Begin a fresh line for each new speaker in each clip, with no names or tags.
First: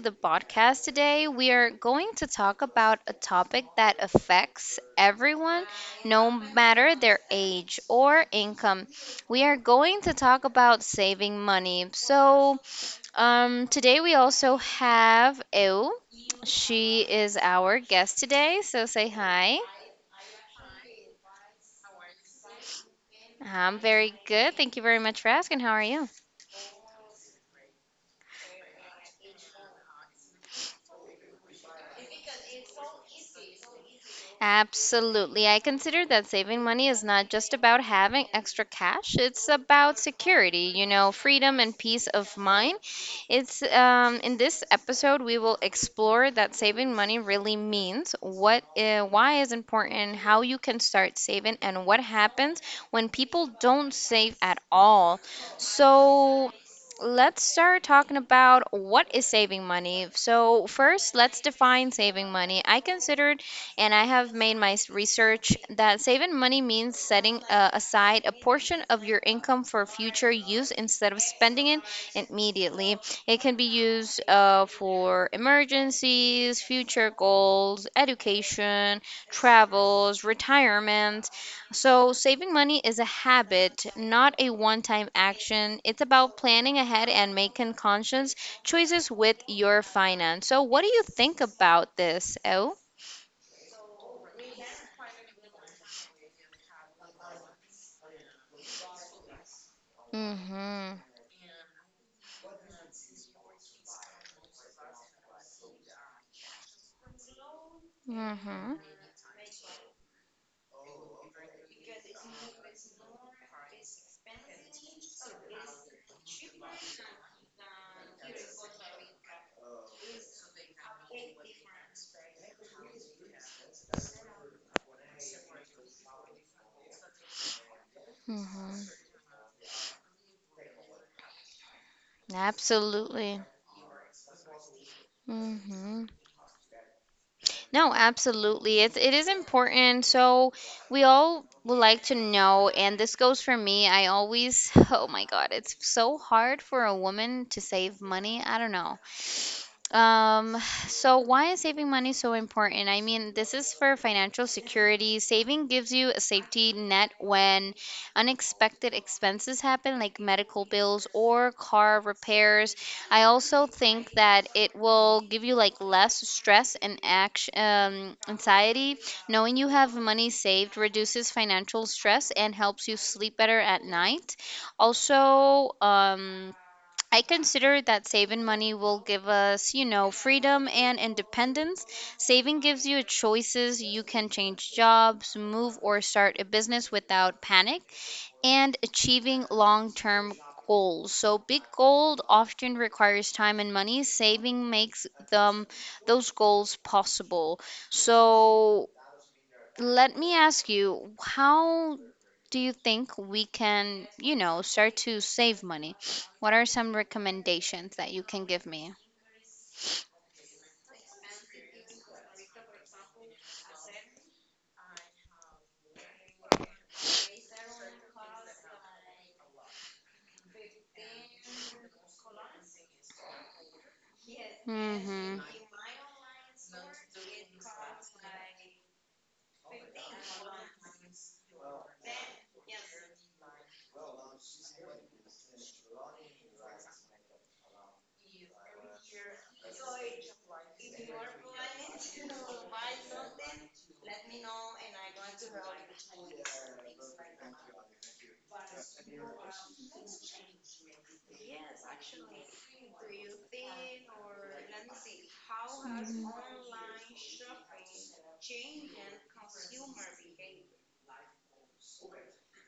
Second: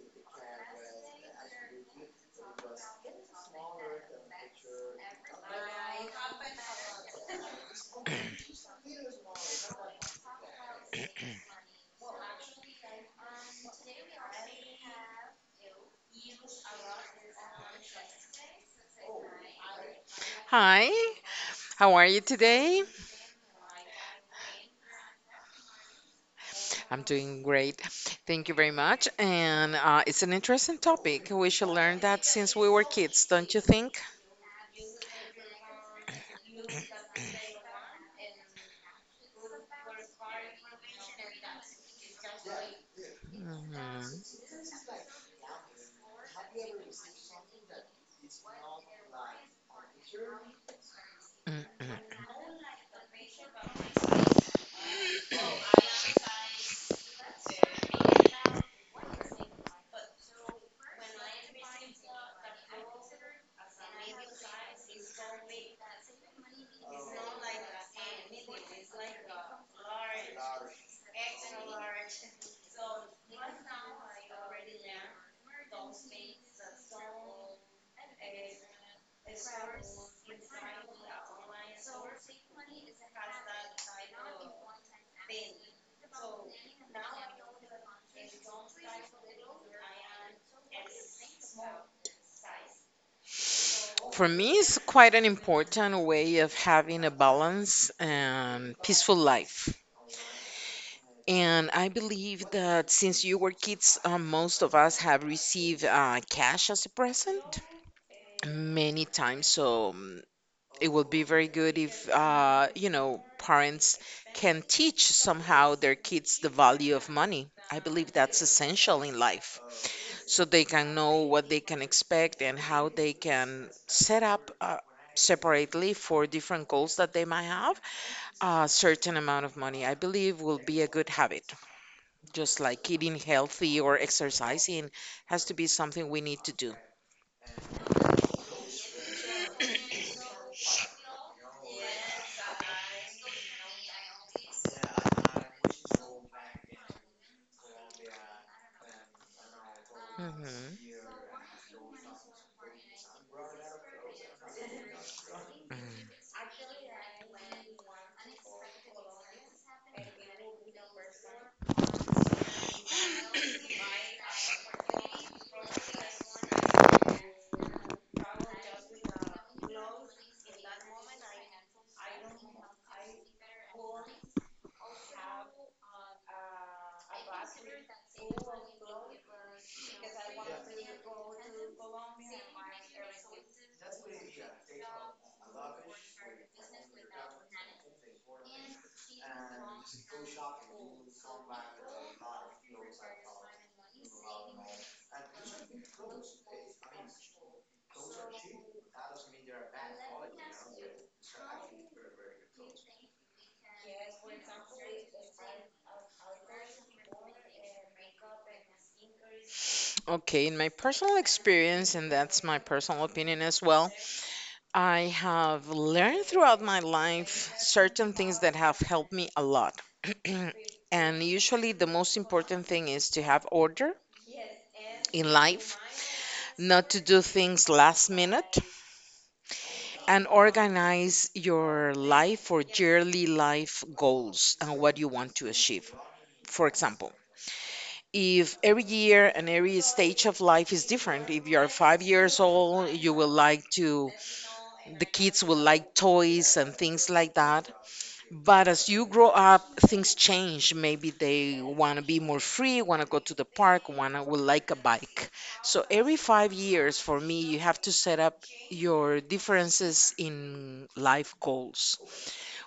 the podcast. Today, we are going to talk about a topic that affects everyone, no matter their age or income. We are going to talk about saving money. So, today we also have Eu. She is our guest today. So, say hi.
Hi, how are you today?
I'm very good. Thank you very much for asking. How are you?
I'm doing great. Thank you very much. And it's an interesting topic. We should learn that since we were kids, don't you think?
Absolutely. I consider that saving money is not just about having extra cash. It's about security, freedom and peace of mind. It's in
Mhm,
this episode we will explore that saving money really means, what why is important, how you can start saving and what
mhm.
happens when people don't save at all. So, let's start talking about what is saving money. So first, let's define saving money. I consider and I have made my research that saving money means setting aside a portion of your income for future use instead of spending it immediately. It can be used for emergencies, future goals, education, travels, retirement. So, saving money is a habit, not a one time action. It's about planning ahead and making conscious choices with your finance. So, what do you think about this, O?
For me, it's quite an important way of having a balance and peaceful life.
Mm-hmm.
And I believe that since you were kids, most of us have received cash as a present
Mm-hmm.
many times. So it will be very good if parents can teach somehow their kids the value of money. I believe that's essential in life, so they can know what they can expect and how they can set up separately for different goals that they might have. A
Mm-hmm.
certain amount of money, I believe, will be a good habit, just like eating
Absolutely.
healthy or exercising. Has to be
Mm-hmm.
something we need to do.
No, absolutely. It is important. So we all would like to know, and this goes for me. I always, oh my God, it's so hard for a woman to save money. I don't know. Um,
Mhm.
so why is saving money so important? I mean, this is for financial security. Saving gives you a safety net when unexpected expenses happen, like medical bills or car repairs. I also think that it will give you like less stress and anxiety. Knowing you have money saved reduces financial stress and helps you sleep better at night. Also, I consider that saving money will give us, freedom and independence. Saving gives you choices. You can change jobs, move, or start a business without panic, and achieving long term goals. So, big goals often requires time and money. Saving makes them those goals possible. So, let me ask you, how do you think we can, start to save money? What are some recommendations that you can give me?
Okay, in my personal experience, and that's my personal opinion as well, I have learned throughout my life certain things that have helped me a lot. And usually, the most important thing is to have order in
Hmm.
life, not to do things last minute, and organize your life or yearly life goals and what you want to achieve. For example, if every year and every stage of life is different, if you are 5 years old, you will like to, the kids will like toys and things like that. But as you grow up, things change. Maybe they want to be more free, want to go to the park, want to would like a bike. So every 5 years, for me, you have to set up your differences in life goals.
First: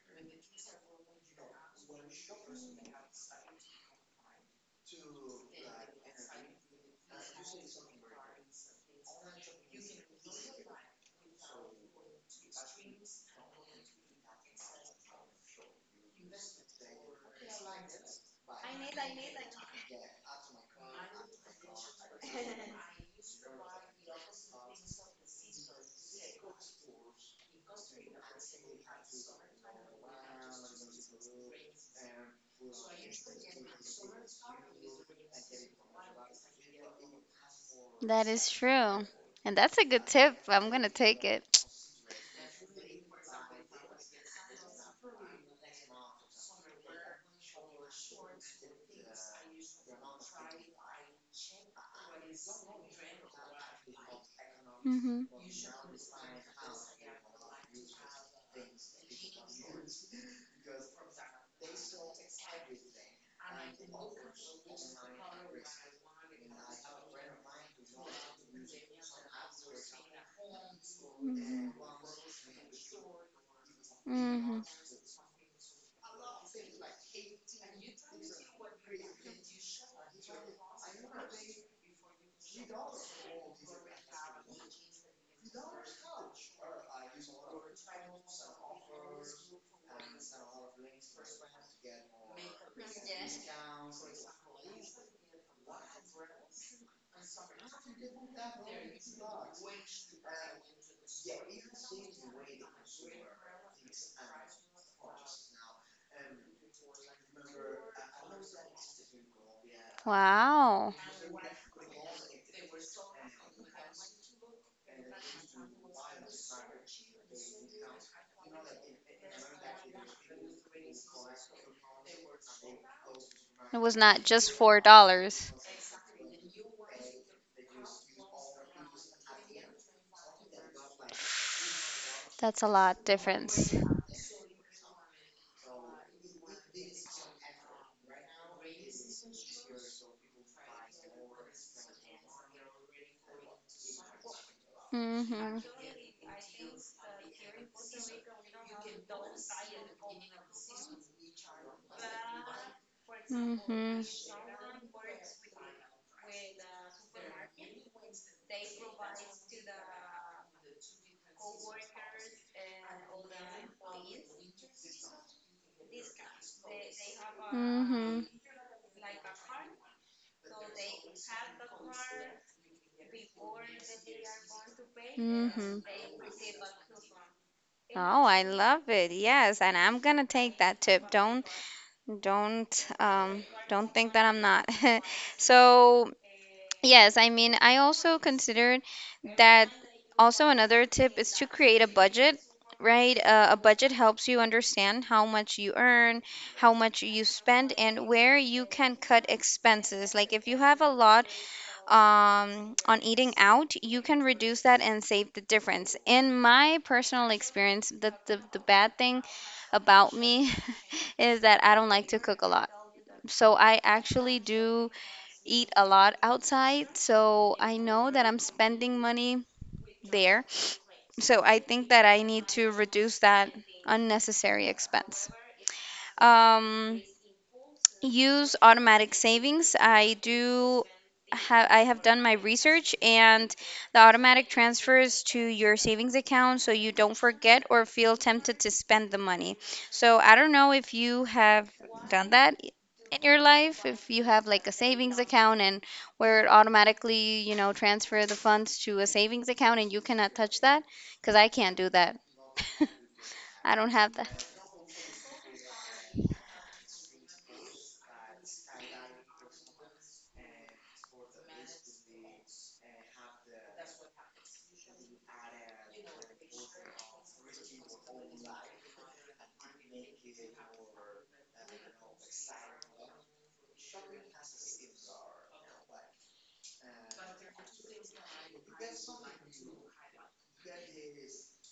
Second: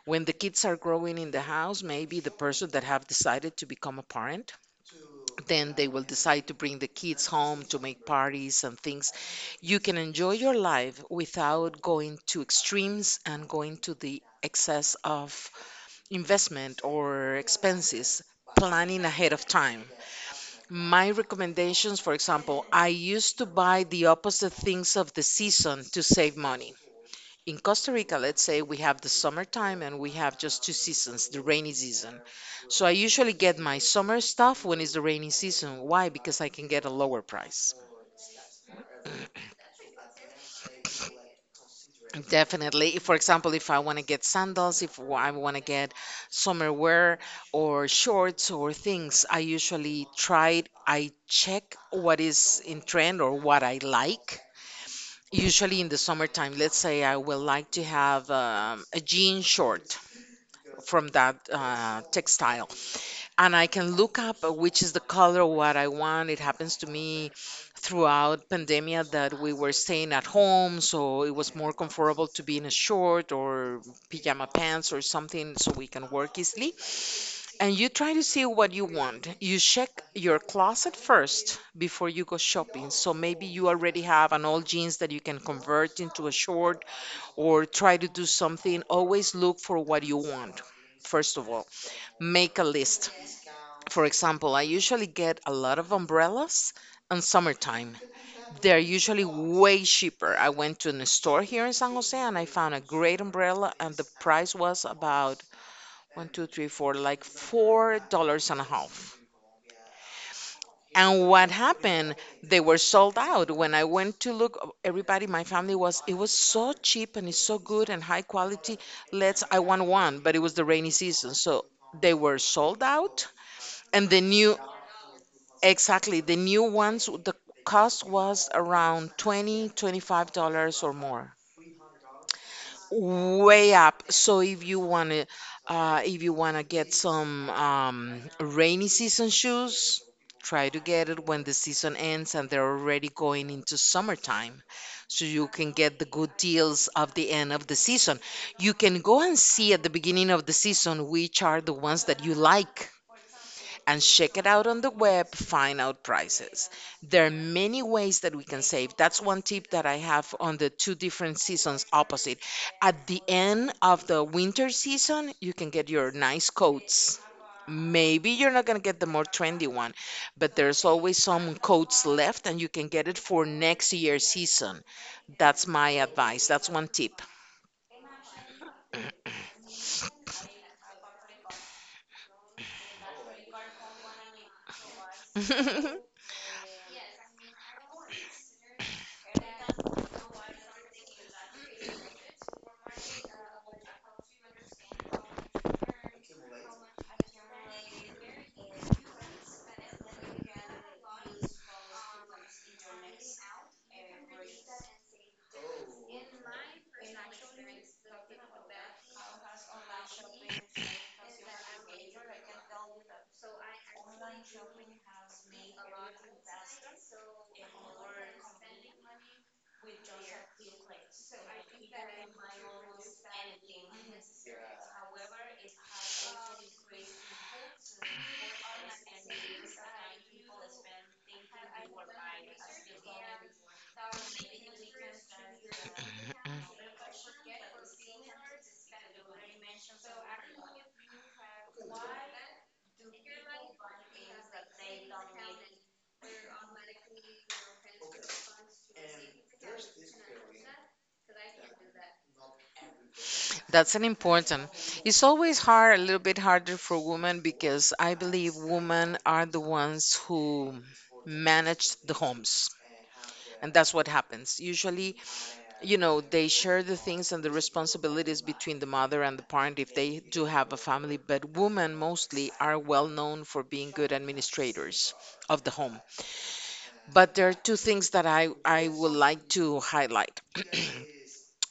When the kids are growing in the house, maybe the person that have decided to become a parent, then they will decide to bring the kids home to make parties and things. You can enjoy your life without going to extremes and going to the excess of investment or expenses, planning ahead of time. My recommendations, for example, I used to buy the opposite things of the season to save money. In Costa Rica, let's say we have the summertime, and we have just two seasons, the rainy season. So I usually get my summer stuff when it's the rainy season. Why? Because I can get a lower price.
That is true. And that's a good tip. I'm going to take it.
Definitely. If, for example, if I want to get sandals, if I want to get summer wear or shorts or things, I usually try, I check what is in trend or what I like.
Hmm.
Usually in the summertime, let's say I will like to have a jean short from that textile, and I can look up which is the color of what I want. It happens to me throughout pandemia that we were staying at home, so it was more
Hmm.
comfortable to be in a short or pajama
Hmm.
pants or something so we can work easily. And you try to see what you want. You check your closet first before you go shopping. So maybe you already have an old jeans that you can convert into a short, or try to do something. Always look for what you want. First of all, make a list. For example, I usually get a lot of umbrellas in summertime. They're usually way cheaper. I went to a store here in San Jose and I found a great umbrella, and the price was about one, two, three, four, like $4 and a half.
Wow.
And what happened? They were sold out. When I went to look, everybody, my family was, it was so cheap and it's so good and high quality. Let's, I want one, but it was the rainy season. So they were sold out
It was
and the
not just
new.
$4.
Exactly. The new ones, the cost was around 20, $25 or more.
That's a lot
Way
difference.
up. So if you want to, if you want to get some rainy season shoes, try to get it when the season ends and they're already going into summertime. So you
Mm-hmm.
can get the good deals of the end of the season. You can go and see at the beginning of the season which are the ones that you like, and
Mm-hmm.
check it out on the web, find out prices. There are many ways that we can save. That's one tip that I have on the two different seasons opposite. At the end of the winter season, you can get your nice coats.
Mm-hmm.
Maybe you're not going to get the more trendy one, but there's always some coats left and you can get it for next year's season. That's
Mm-hmm.
my advice. That's one tip.
Oh, I love it. Yes, and I'm gonna take that tip. Don't think that I'm not. So yes, I mean, I also considered that also another tip is to create a budget, right? A budget helps you understand how much you earn, how much you spend, and where you can cut expenses. Like if you have a lot on eating out, you can reduce that and save the difference. In my personal experience, the bad thing about me is that I don't like to cook a lot. So I actually do eat a lot outside, so I know that I'm spending money there. So I think that I need to reduce that unnecessary expense. Um, use automatic savings. I have done my research and the automatic transfers to your savings account so you don't forget or feel tempted to spend the money. So I don't know if you have done that in your life, if you have like a savings account and where it automatically, transfer the funds to a savings account and you cannot touch that because I can't do that. I don't
That's an
have that.
important. It's always hard, a little bit harder for women because I believe women are the ones who manage the homes. And that's what happens. Usually, you know, they share the things and the responsibilities between the mother and the parent if they do have a family. But women mostly are well known for being good administrators of the home. But there are two things that I would like to highlight.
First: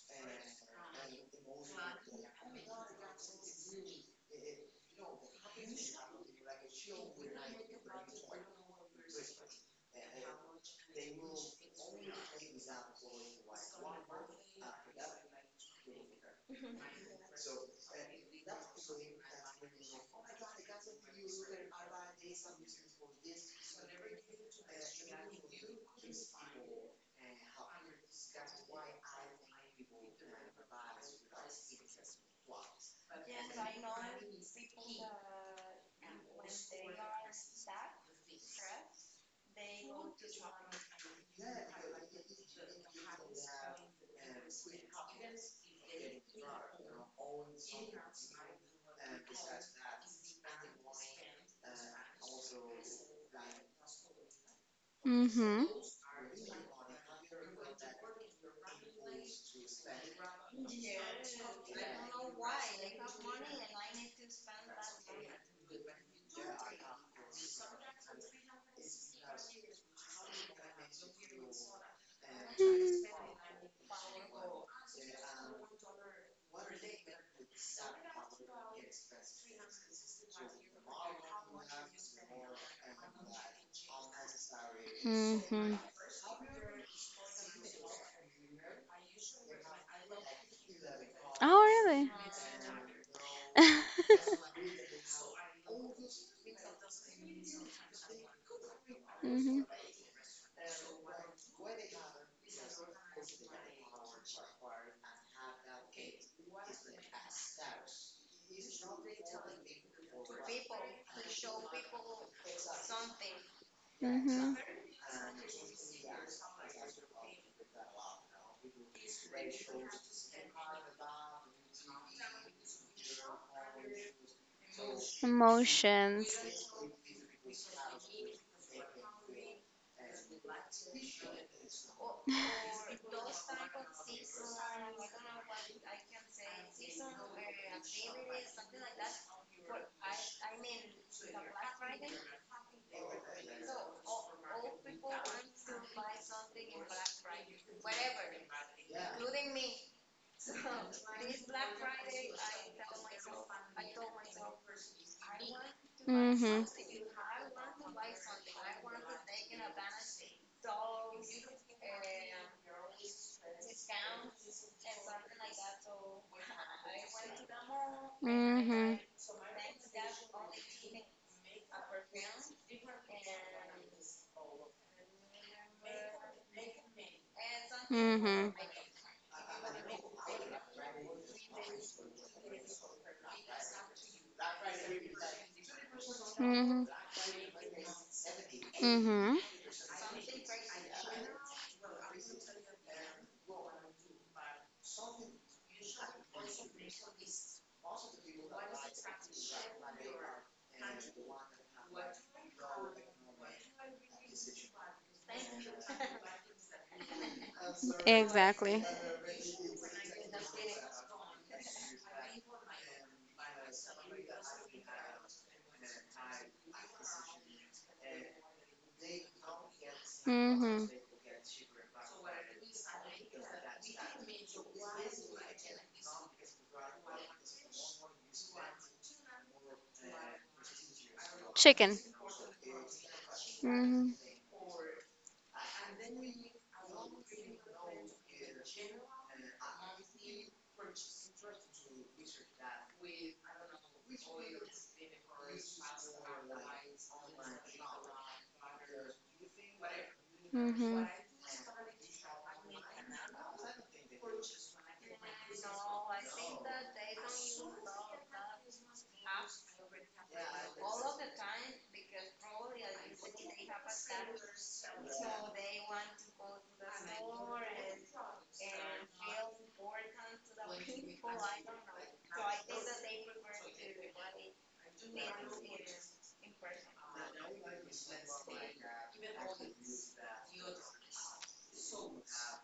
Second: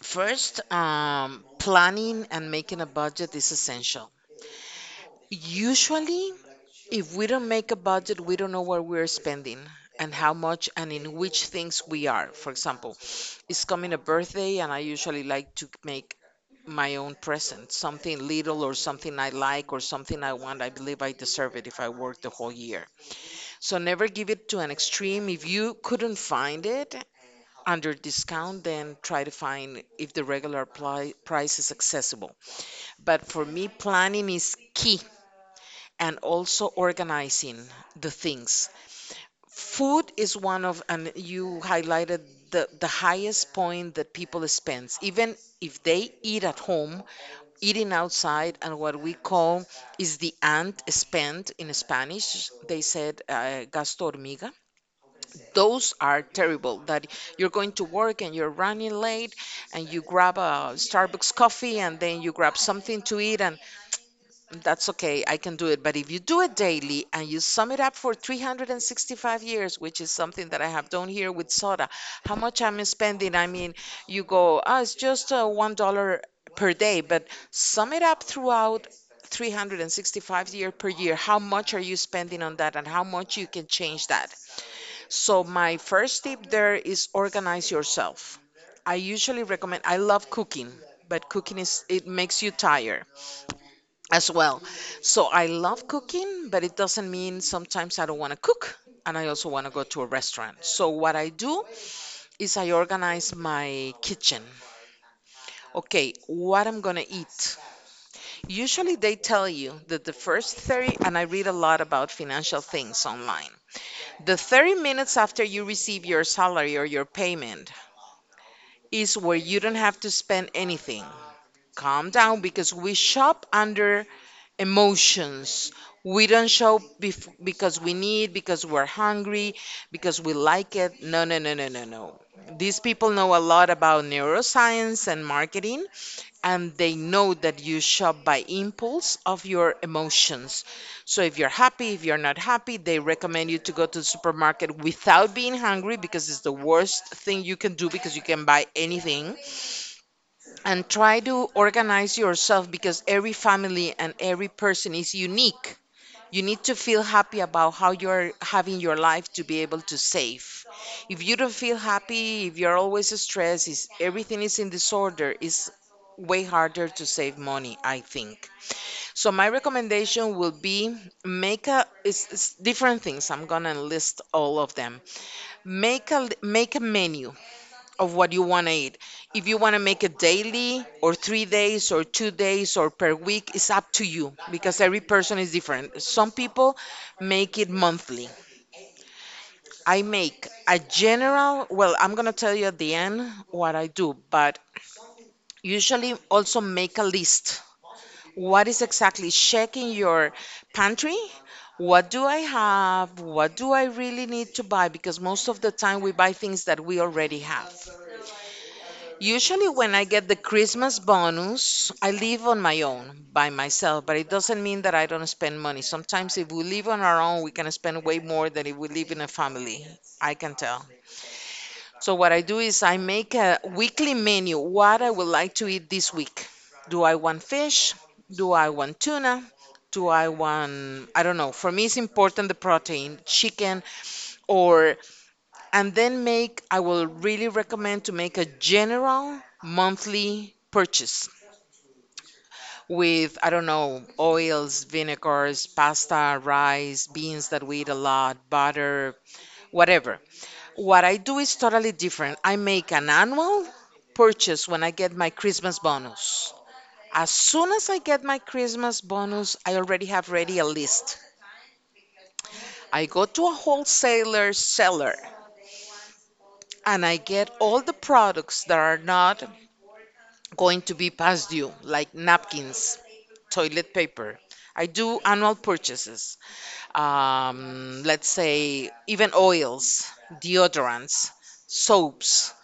First, planning and making a budget is essential. Usually, if we don't make a budget, we don't know what we're spending and how much and in which things we are. For example, it's coming a birthday, and I usually like to make my own present, something little or something I like or something I want. I believe I deserve it if I work the whole year. So never give it to an extreme. If you couldn't find it under discount, then try to find if the regular price is accessible. But for me, planning is key, and also organizing the things. Food is one of, and you highlighted the highest point that people spend. Even if they eat at home, eating outside, and what we call is the ant spend. In Spanish, they said gasto hormiga.
Mhm.
Those are terrible. That you're going to work and you're running late, and you grab a Starbucks coffee, and then you grab something to eat, and that's okay. I can do it. But if you do it daily and you sum it up for 365 years, which is something that I have done here with soda, how much I'm spending, I mean, you go, oh, it's just $1 per day, but sum it up throughout 365 year per year, how much are you spending on that and how much you can change that. So my
Mhm.
first tip there is organize yourself. I usually recommend, I love cooking, but cooking is,
Oh,
it
really?
makes you tired as well. So I love cooking, but it doesn't mean sometimes I don't want to cook, and I also want
Mhm,
to go to a restaurant. So what I do is I organize my kitchen. Okay, what I'm going to eat. Usually they tell you that the first 30, and I read a lot about financial things online. The
mhm.
30 minutes after you receive your salary or your payment is where you don't have to spend anything. Calm down, because we shop under emotions. We
Emotions.
don't show because we need, because we're hungry, because we like it. No, no, no, no, no, no. These people know a lot about neuroscience and marketing, and they know that you shop by impulse of your emotions. So if you're happy, if you're not happy, they recommend you to go to the supermarket without being hungry, because it's the worst thing you can do, because you can buy anything, and try to organize yourself because every family and every person is unique. You need
Mhm,
to feel happy about how you're having your life to be able to save. If you don't feel happy, if you're always stressed, is everything is in disorder, it's way harder to save money, I think.
mhm,
So my recommendation will be make a, it's different things. I'm gonna list all of them. Make a menu of what you
mhm,
want to eat. If you want to make it daily or 3 days or 2 days or per week, it's up to you because every person is different. Some people
mhm,
make it monthly.
mhm.
I make a general, well, I'm going to tell you at the end what I do, but usually also make a list. What is exactly checking your pantry? What do I have? What do I really need to buy? Because most of the time we buy things that we already have.
Exactly.
Usually, when I get the Christmas bonus, I live on my own by myself, but it doesn't mean that I don't spend money. Sometimes, if we live on our own, we can spend way more than if we live in a family. I can tell.
Mhm.
So, what I do is I make a weekly menu what I would like to eat this week. Do I want fish? Do I want tuna? Do I want, I don't know. For me, it's
Chicken.
important the protein, chicken,
Mhm,
or and then make I will really recommend to make a general monthly purchase with, I don't know, oils, vinegars, pasta, rice, beans that we eat a lot, butter, whatever. What
mhm,
I do is totally different. I make an annual purchase when I get my Christmas bonus. As soon as I get my Christmas bonus, I already have ready a list. I go to a wholesaler seller and I get all the products that are not going to be past due, like napkins, toilet paper. I do annual purchases, let's say, even oils, deodorants, soaps,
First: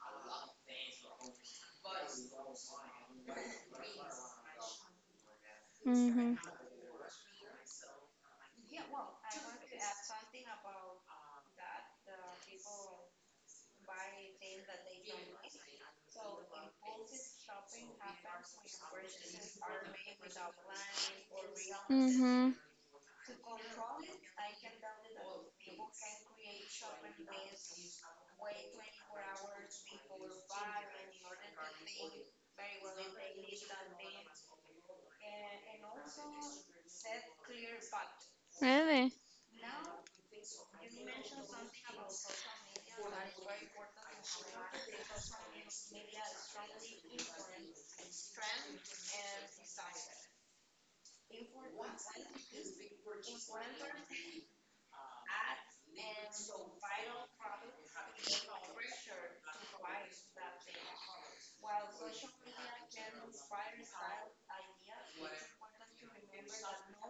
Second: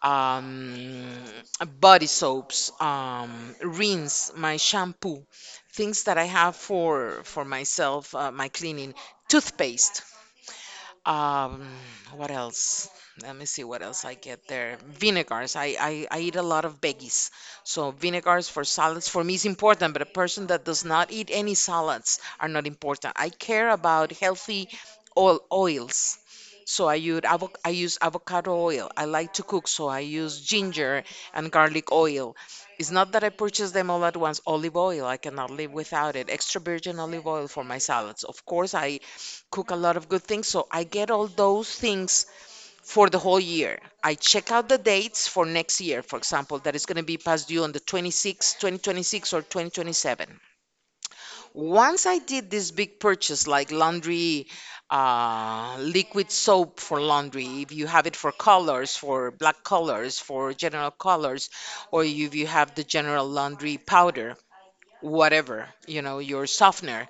um, body soaps, rinse, my shampoo, things that I
mhm.
have for myself, my cleaning, toothpaste. Um, what else? Let me see what else I get there. Vinegars. I eat a lot of veggies. So vinegars for salads for me is important, but a person that does not eat any salads are
Mhm.
not important. I care about healthy oils. So I use avocado oil. I like to cook, so I use ginger and garlic oil. It's not that I purchase them all at once. Olive oil, I cannot live without it. Extra virgin olive oil for my salads. Of course, I
Really?
cook a lot of good things. So I get all those things for the whole year. I check out the dates for next year, for example, that is going to be past due on the 26th, 20 26, 2026 or 2027. Once I did this big purchase like laundry, liquid soap for laundry, if you have it for colors, for black colors, for general colors, or if you have the general laundry powder, whatever, your softener.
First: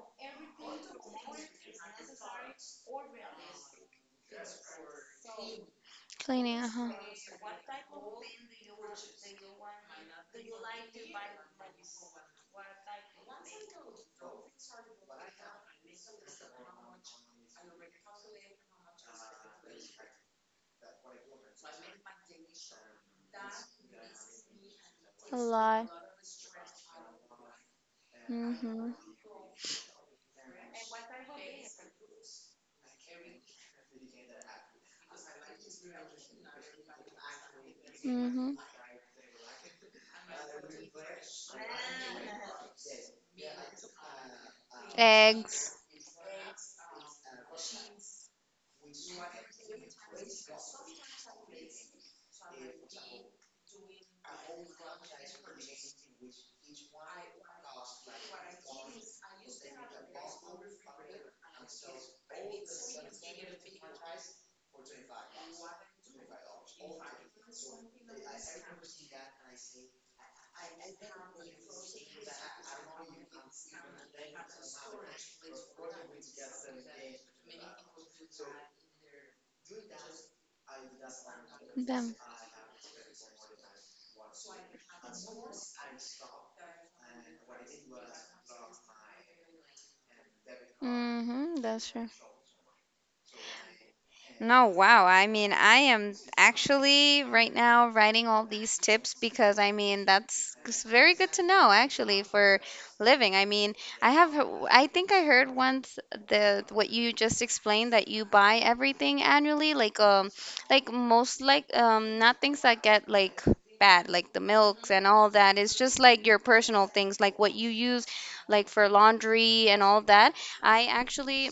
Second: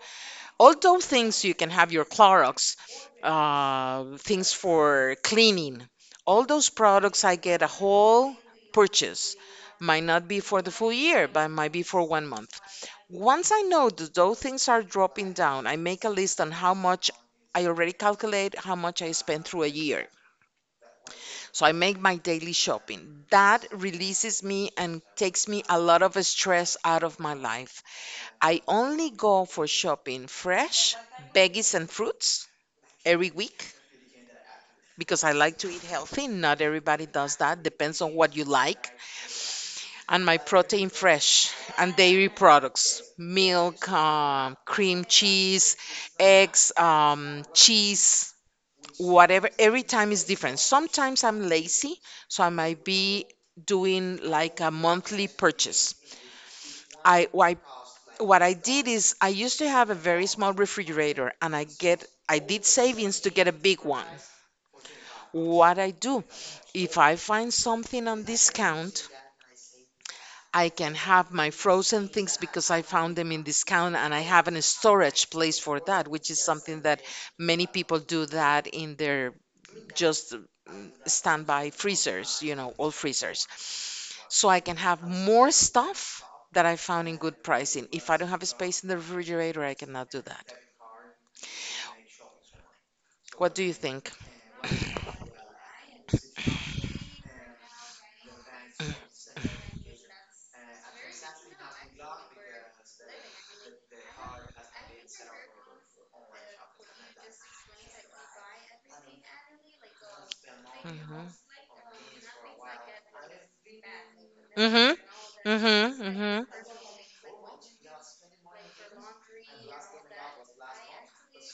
Although things you can have your Clorox, things for cleaning, all
Cleaning,
those
uh-huh.
products I get a whole purchase. Might not be for the full year, but might be for one month. Once I know that those things are dropping down, I make a list on how much. I already calculate how much I spend through a year. So I make my daily shopping. That releases me and
A
takes me a
lot.
lot of stress out of my life. I
Mm-hmm.
only go for shopping fresh veggies and fruits every week because I like to eat healthy. Not everybody does that. Depends on what you
Mm-hmm.
like. And my protein fresh and dairy products, milk, cream
Eggs.
cheese, eggs, cheese, whatever. Every time is different. Sometimes I'm lazy, so I might be doing like a monthly purchase. I What I did is I used to have a very small refrigerator, and I did savings to get a big one. What I do, if I find something on discount, I can have my frozen things because I found them in discount and I have a storage place for that, which is something that many people do that in their just standby
Them.
freezers, old freezers. So I can have more stuff that I found in good pricing. If I don't have a space in the refrigerator, I cannot do.
Mm-hmm. That's right.
What do you think?
No, wow. I mean, I am actually right now writing all these tips because I mean, that's it's very good to know actually for living. I mean, I think I heard once the what you just explained that you buy everything annually, like
Mm-hmm.
most like not things that get like bad, like the milks and all
Mm-hmm.
that. It's just like your
Mm-hmm.
personal things, like what you use like for laundry and all that. I actually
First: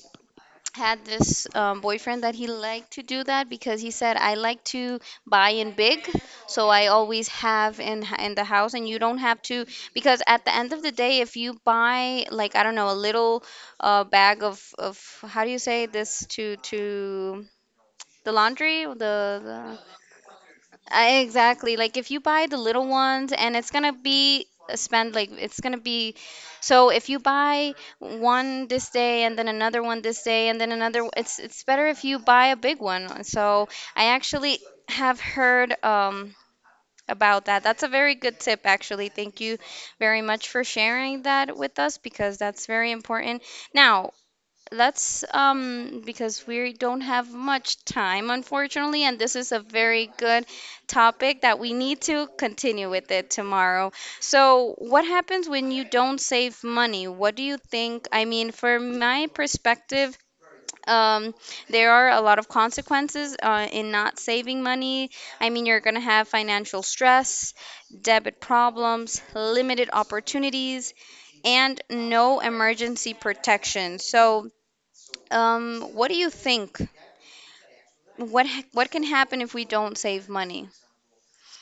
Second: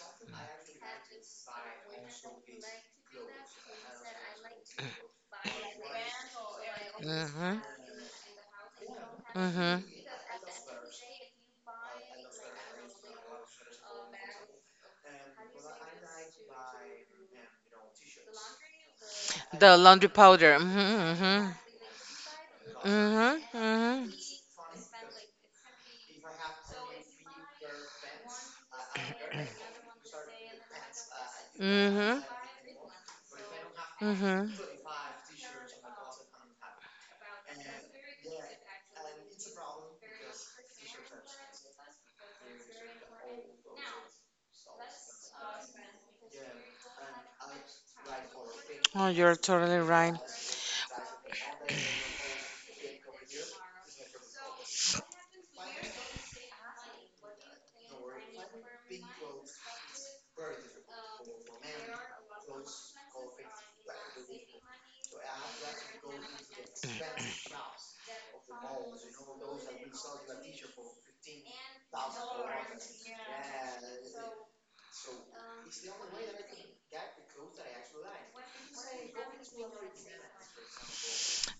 had this boyfriend that he liked to do that because he said I like to buy in big, so I always
Mm-hmm.
have in the house, and you don't have to
Mm-hmm.
because at the end of the day, if you buy like I don't know a little bag of how do you say this to the laundry the,
The laundry powder. Mm-hmm.
Exactly. Like if you buy the little ones and
Mm-hmm.
it's gonna
Mm-hmm.
be a spend like it's gonna be so if you buy one this day and then another one this day and then another it's better if you
Mm-hmm.
buy a big one. So I
Mm-hmm. Hmm.
actually have heard about that. That's a very good tip actually. Thank you very much for sharing that with us because that's very important. Now, let's because we don't have much time unfortunately
Oh,
and this
you're
is a
totally
very
right.
good topic that we need to continue with it tomorrow. So, what happens when you don't save money? What do you think? I mean, from my perspective, um, there are a lot of consequences in not saving money. I mean, you're going to have financial stress, debit problems, limited opportunities, and no emergency protection. So, what do you think? What can happen if we don't save money?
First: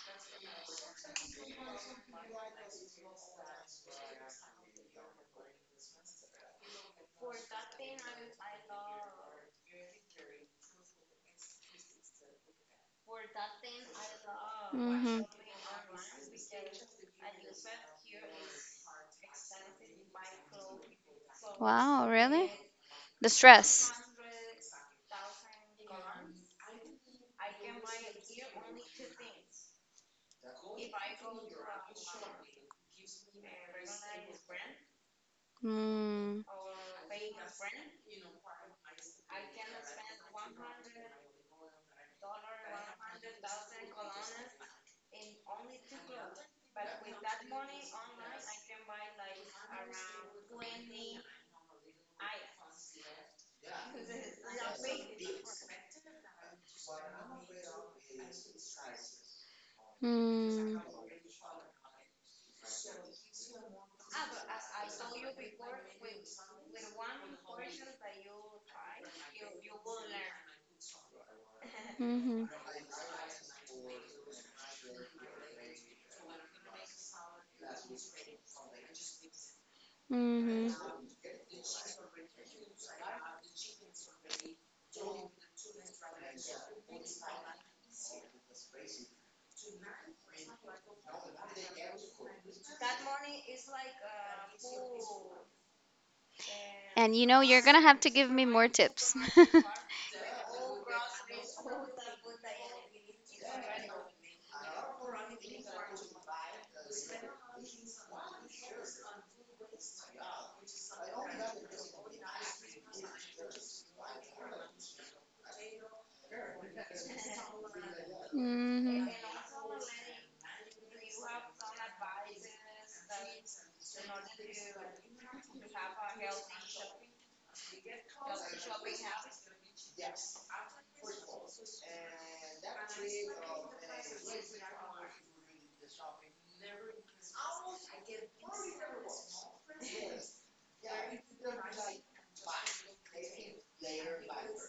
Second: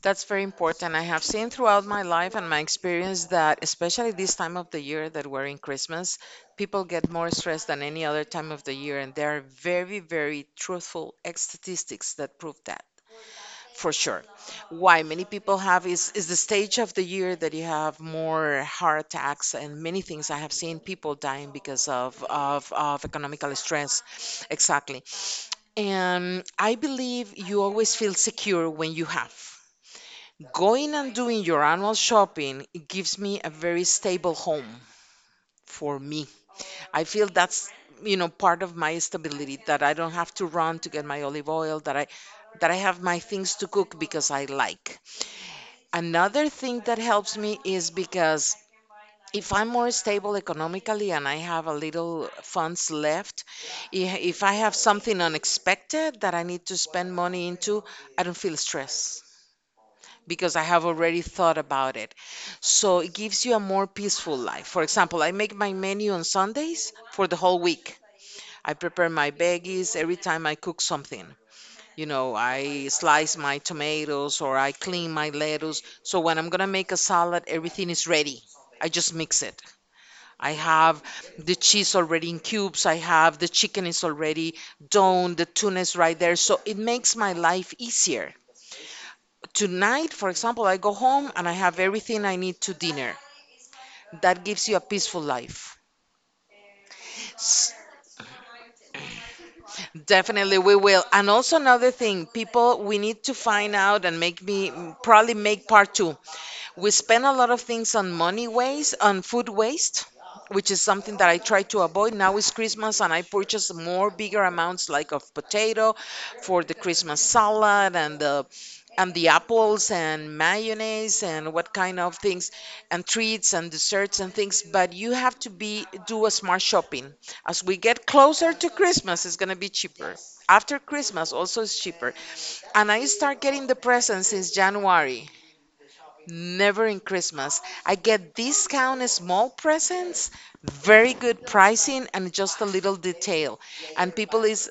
That's very important. I have seen throughout my life and my experience that, especially this time of the year that we're in Christmas, people get more stressed than any other time of the year. And there are very, very truthful statistics that prove that for sure. Why
Hmm.
many people have is the stage of the year that you have more heart attacks and many things. I have seen people dying because
Wow,
of,
really?
of, of
The
economical
stress.
stress. Exactly. And I believe you always feel secure when you have. Going and doing your annual shopping, it gives me a very stable home for me.
Mm,
I feel that's, part of my stability, that I don't have to run to get my olive oil, that I have my things to cook because I like. Another thing that helps me is because if I'm more stable economically and I have a little funds left, i- if I have something unexpected that I need to spend money into, I don't feel stress because I
mm,
have already thought about it. So it gives you a more peaceful life. For example, I make my menu on Sundays for the whole week. I prepare my veggies every time I cook something. You know,
hmm
I slice my tomatoes or I clean my lettuce. So when I'm gonna make a salad, everything is ready. I just mix it. I
hmm.
have the cheese already in cubes. I have the chicken is already done. The tuna is right there. So it makes my life easier. Tonight, for example, I go home and I have everything I need to dinner. That gives you a peaceful life.
And you're
S-
gonna have to give me more tips.
Definitely, we will. And also another thing, people, we need to find out and make me probably make part two. We spend a lot of things on money waste, on food waste, which is something that I try to avoid. Now it's Christmas and I purchase more bigger amounts, like of potato for the Christmas salad, and the and
Hmm.
the apples and mayonnaise and what kind of things and treats and desserts and things, but you have to be do a smart shopping. As we get closer to Christmas, it's going to be cheaper. After Christmas also is cheaper. And I start getting the presents since January. Never in Christmas. I get discount small presents, very good pricing, and just a little detail. And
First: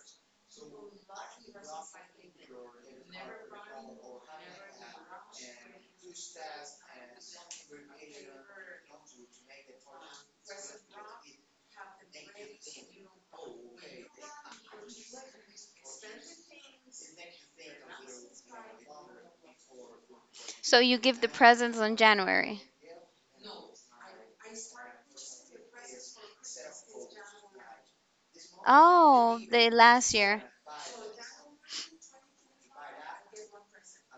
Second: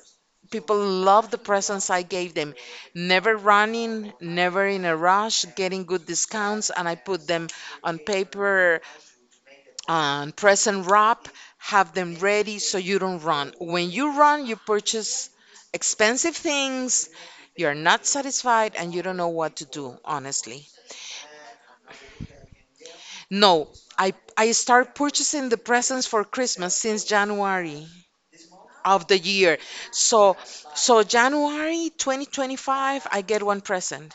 people love the presents I gave them. Never running, never in a rush, getting good discounts, and I put them on paper, on present wrap, have them ready so you don't run. When you run, you purchase expensive things, you're not satisfied, and you don't know what to do, honestly.
So you give the presents on January.
No, I start purchasing the presents for Christmas since January of the
Oh,
year.
the last
So
year.
so January 2025 I get one present.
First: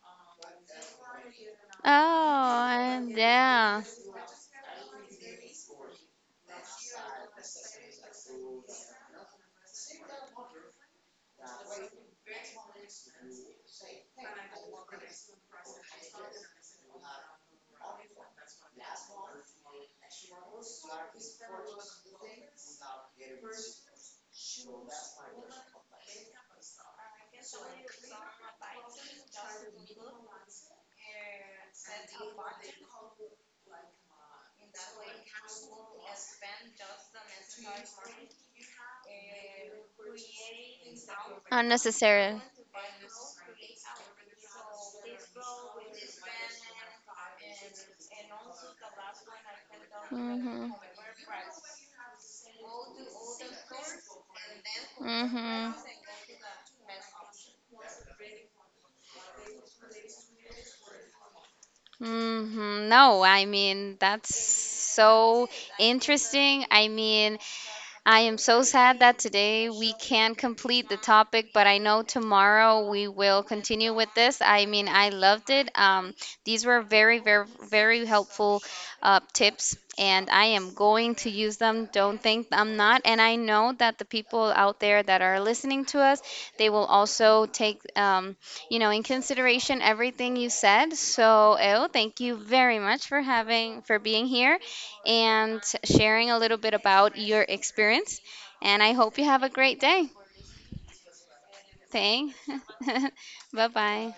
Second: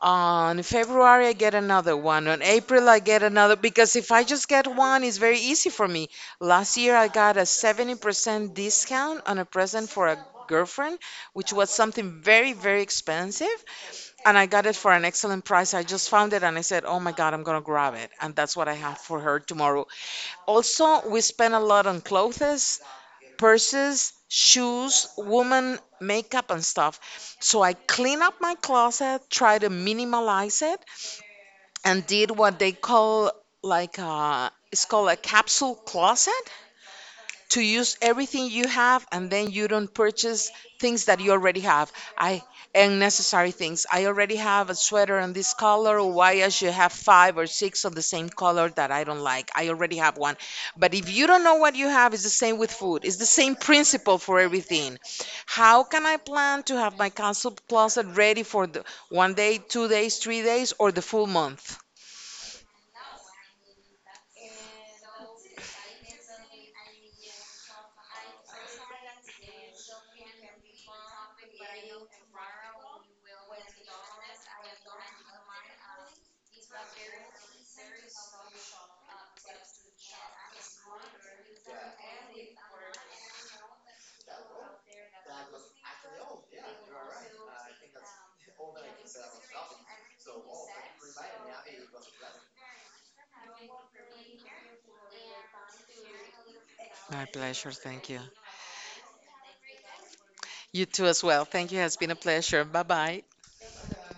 On February I get another one. On
Oh,
April I
and
get another
yeah,
because if I just get one it's very easy for me. Last year I got a 70% discount on a present for a girlfriend, which was something very very expensive. And I got it for an excellent price. I just found it and I said, oh my God, I'm going to grab it. And that's what I have for her tomorrow. Also, we spend a lot on clothes, purses, shoes, woman makeup, and stuff. So I clean up my closet, try to minimalize it, and did what they call, like a, it's called a capsule closet, to use everything you have and then you don't purchase things that you already have.
unnecessary.
I unnecessary things. I already have a sweater in this color. Why I should have five or six of the same color that I don't like? I already have one.
Mhm.
But if you don't know what you have, it's the same with food. It's the same principle for everything.
Mhm.
How can I plan to have my council closet ready for the one day, 2 days, 3 days, or the full month?
Mhm. No, I mean that's so interesting. I mean, I am so sad that today we can't complete the topic, but I know tomorrow we will continue with this. I mean, I loved it. These were very, very, very helpful tips, and I am going to use them. Don't think I'm not. And I know that the people out there that are listening to us, they will also take, in consideration everything you said. So, El, thank you very much for having, for being here and sharing a little bit about
My
your
pleasure, thank you.
experience. And I hope you have a great day.
You too as well, thank you. It has been a
Thanks.
pleasure. Bye bye.
Bye bye.